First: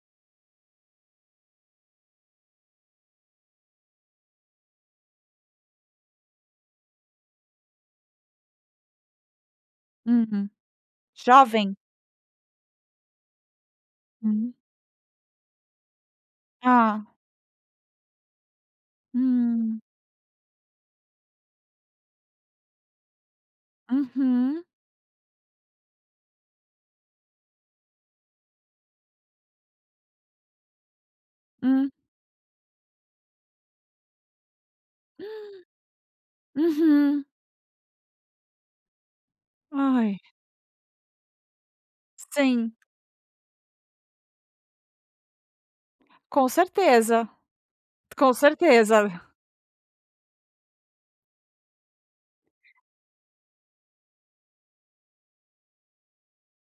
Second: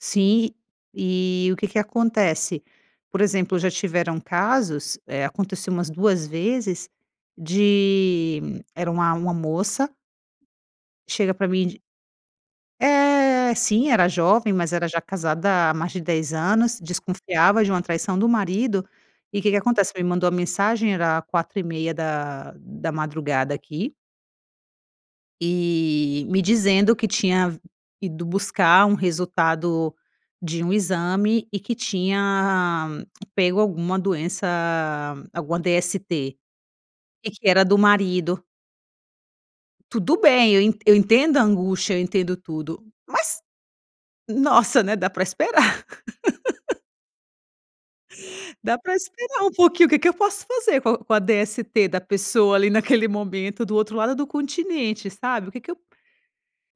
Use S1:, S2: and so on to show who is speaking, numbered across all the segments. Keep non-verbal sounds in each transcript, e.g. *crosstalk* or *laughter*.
S1: Sim, e o que que acontece? Por exemplo, já tiveram casos, eh, aconteceu umas 2 vezes, de era uma uma moça
S2: Uhum.
S1: chega pra mim
S2: Jovem?
S1: de Eh, sim era jovem,
S2: Hum.
S1: mas era já casada, há mais de 10 anos,
S2: Ah.
S1: desconfiava de uma traição do marido e que que
S2: Hum.
S1: acontece? Me mandou a mensagem, era 4:30h da da madrugada aqui
S2: Uhum.
S1: e me dizendo que tinha ido buscar, um resultado de um exame e que
S2: Hum.
S1: tinha pego, alguma doença, alguma DST
S2: *gasps* Uhum.
S1: e que era do marido.
S2: Ai.
S1: Tudo bem eu eu entendo a angústia, eu entendo
S2: Sim.
S1: tudo, mas, nossa, né, dá pra esperar.
S2: Com
S1: *chuckles*
S2: certeza, com
S1: Dá pra
S2: certeza.
S1: esperar um pouquinho, o que que eu posso fazer com a com a DST da pessoa ali naquele momento, do outro lado do continente sabe o que que eu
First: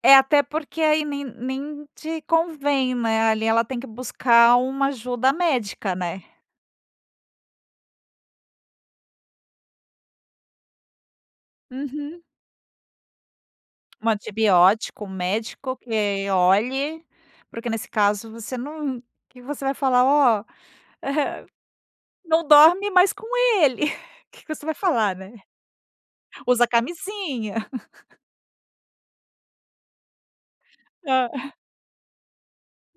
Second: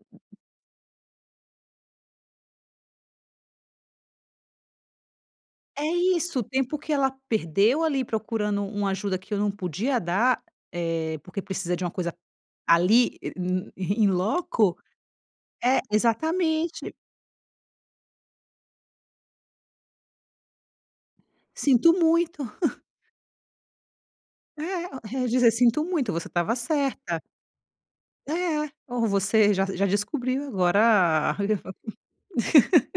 S2: É até porque, aí nem nem te convém, né, ali ela tem que buscar uma ajuda
S1: É
S2: médica, né?
S1: isso, o tempo que ela perdeu, ali procurando uma ajuda, que eu não podia dar, eh, porque precisa de uma coisa
S2: Uhum.
S1: ali, in -in hum in
S2: 1
S1: loco
S2: antibiótico, 1 médico
S1: é
S2: que
S1: exatamente.
S2: olhe, porque nesse caso você não que você vai falar, ó,
S1: Sinto
S2: *chuckles*
S1: muito.
S2: não
S1: *chuckles*
S2: dorme mais com ele. *chuckles* Que que você vai falar,
S1: É,
S2: né,
S1: dizer "Sinto muito você estava
S2: usa
S1: certa"
S2: camisinha. *chuckles*
S1: "é ó você já já descobriu
S2: Hã?
S1: agora,
S2: *chuckles*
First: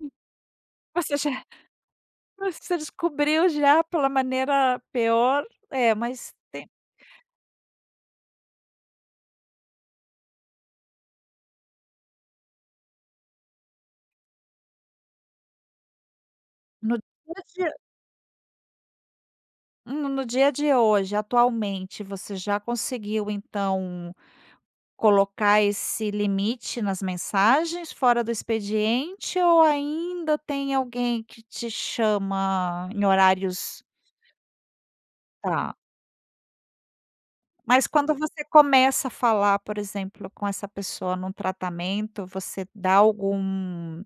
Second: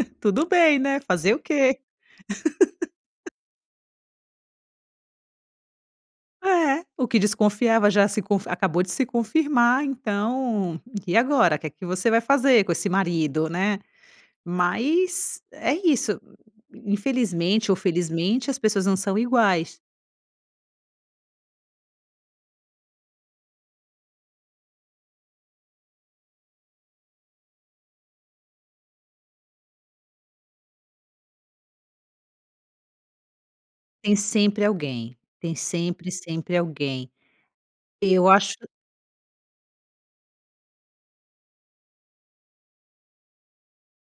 S2: Hum,
S1: tudo bem, né,
S2: você
S1: fazer o
S2: já,
S1: quê"?
S2: você
S1: *chuckles*
S2: descobriu já pela maneira peor, é mais tem
S1: É o que desconfiava já se confi acabou de se confirmar, então, e agora que que você vai fazer, com esse marido, né. Mas é isso,
S2: No dia a
S1: infelizmente ou
S2: de
S1: felizmente as pessoas não são iguais.
S2: No no dia a dia hoje, atualmente, você já conseguiu, então, colocar esse limite nas mensagens, fora do expediente ou ainda tem alguém que te chama em horários?
S1: Tem sempre alguém, tem
S2: Tá.
S1: sempre, sempre alguém.
S2: Mas quando
S1: Eu
S2: você
S1: acho
S2: começa a falar, por exemplo, com essa pessoa no tratamento. Você da algum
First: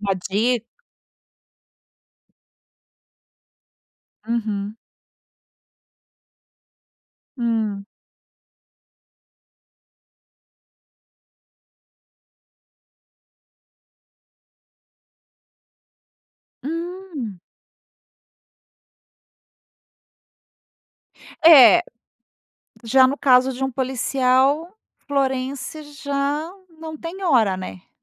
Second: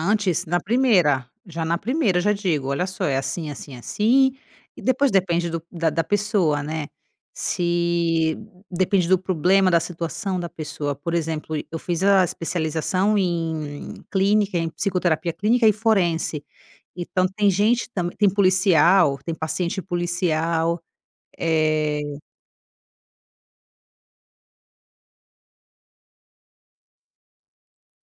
S2: uma
S1: na
S2: dica?
S1: primeira, já na primeira eu já digo, olha só é assim, assim, assim
S2: Uhum.
S1: e depois depende do da da pessoa né.
S2: Hum.
S1: Se depende do problema, da situação da pessoa, por exemplo eu fiz a especialização em clínica, em psicoterapia clínica e forense, então
S2: Hum.
S1: tem gente também tem policial, tem paciente policial
S2: É,
S1: eh
S2: já no caso, de um policial forense já não tem hora, né?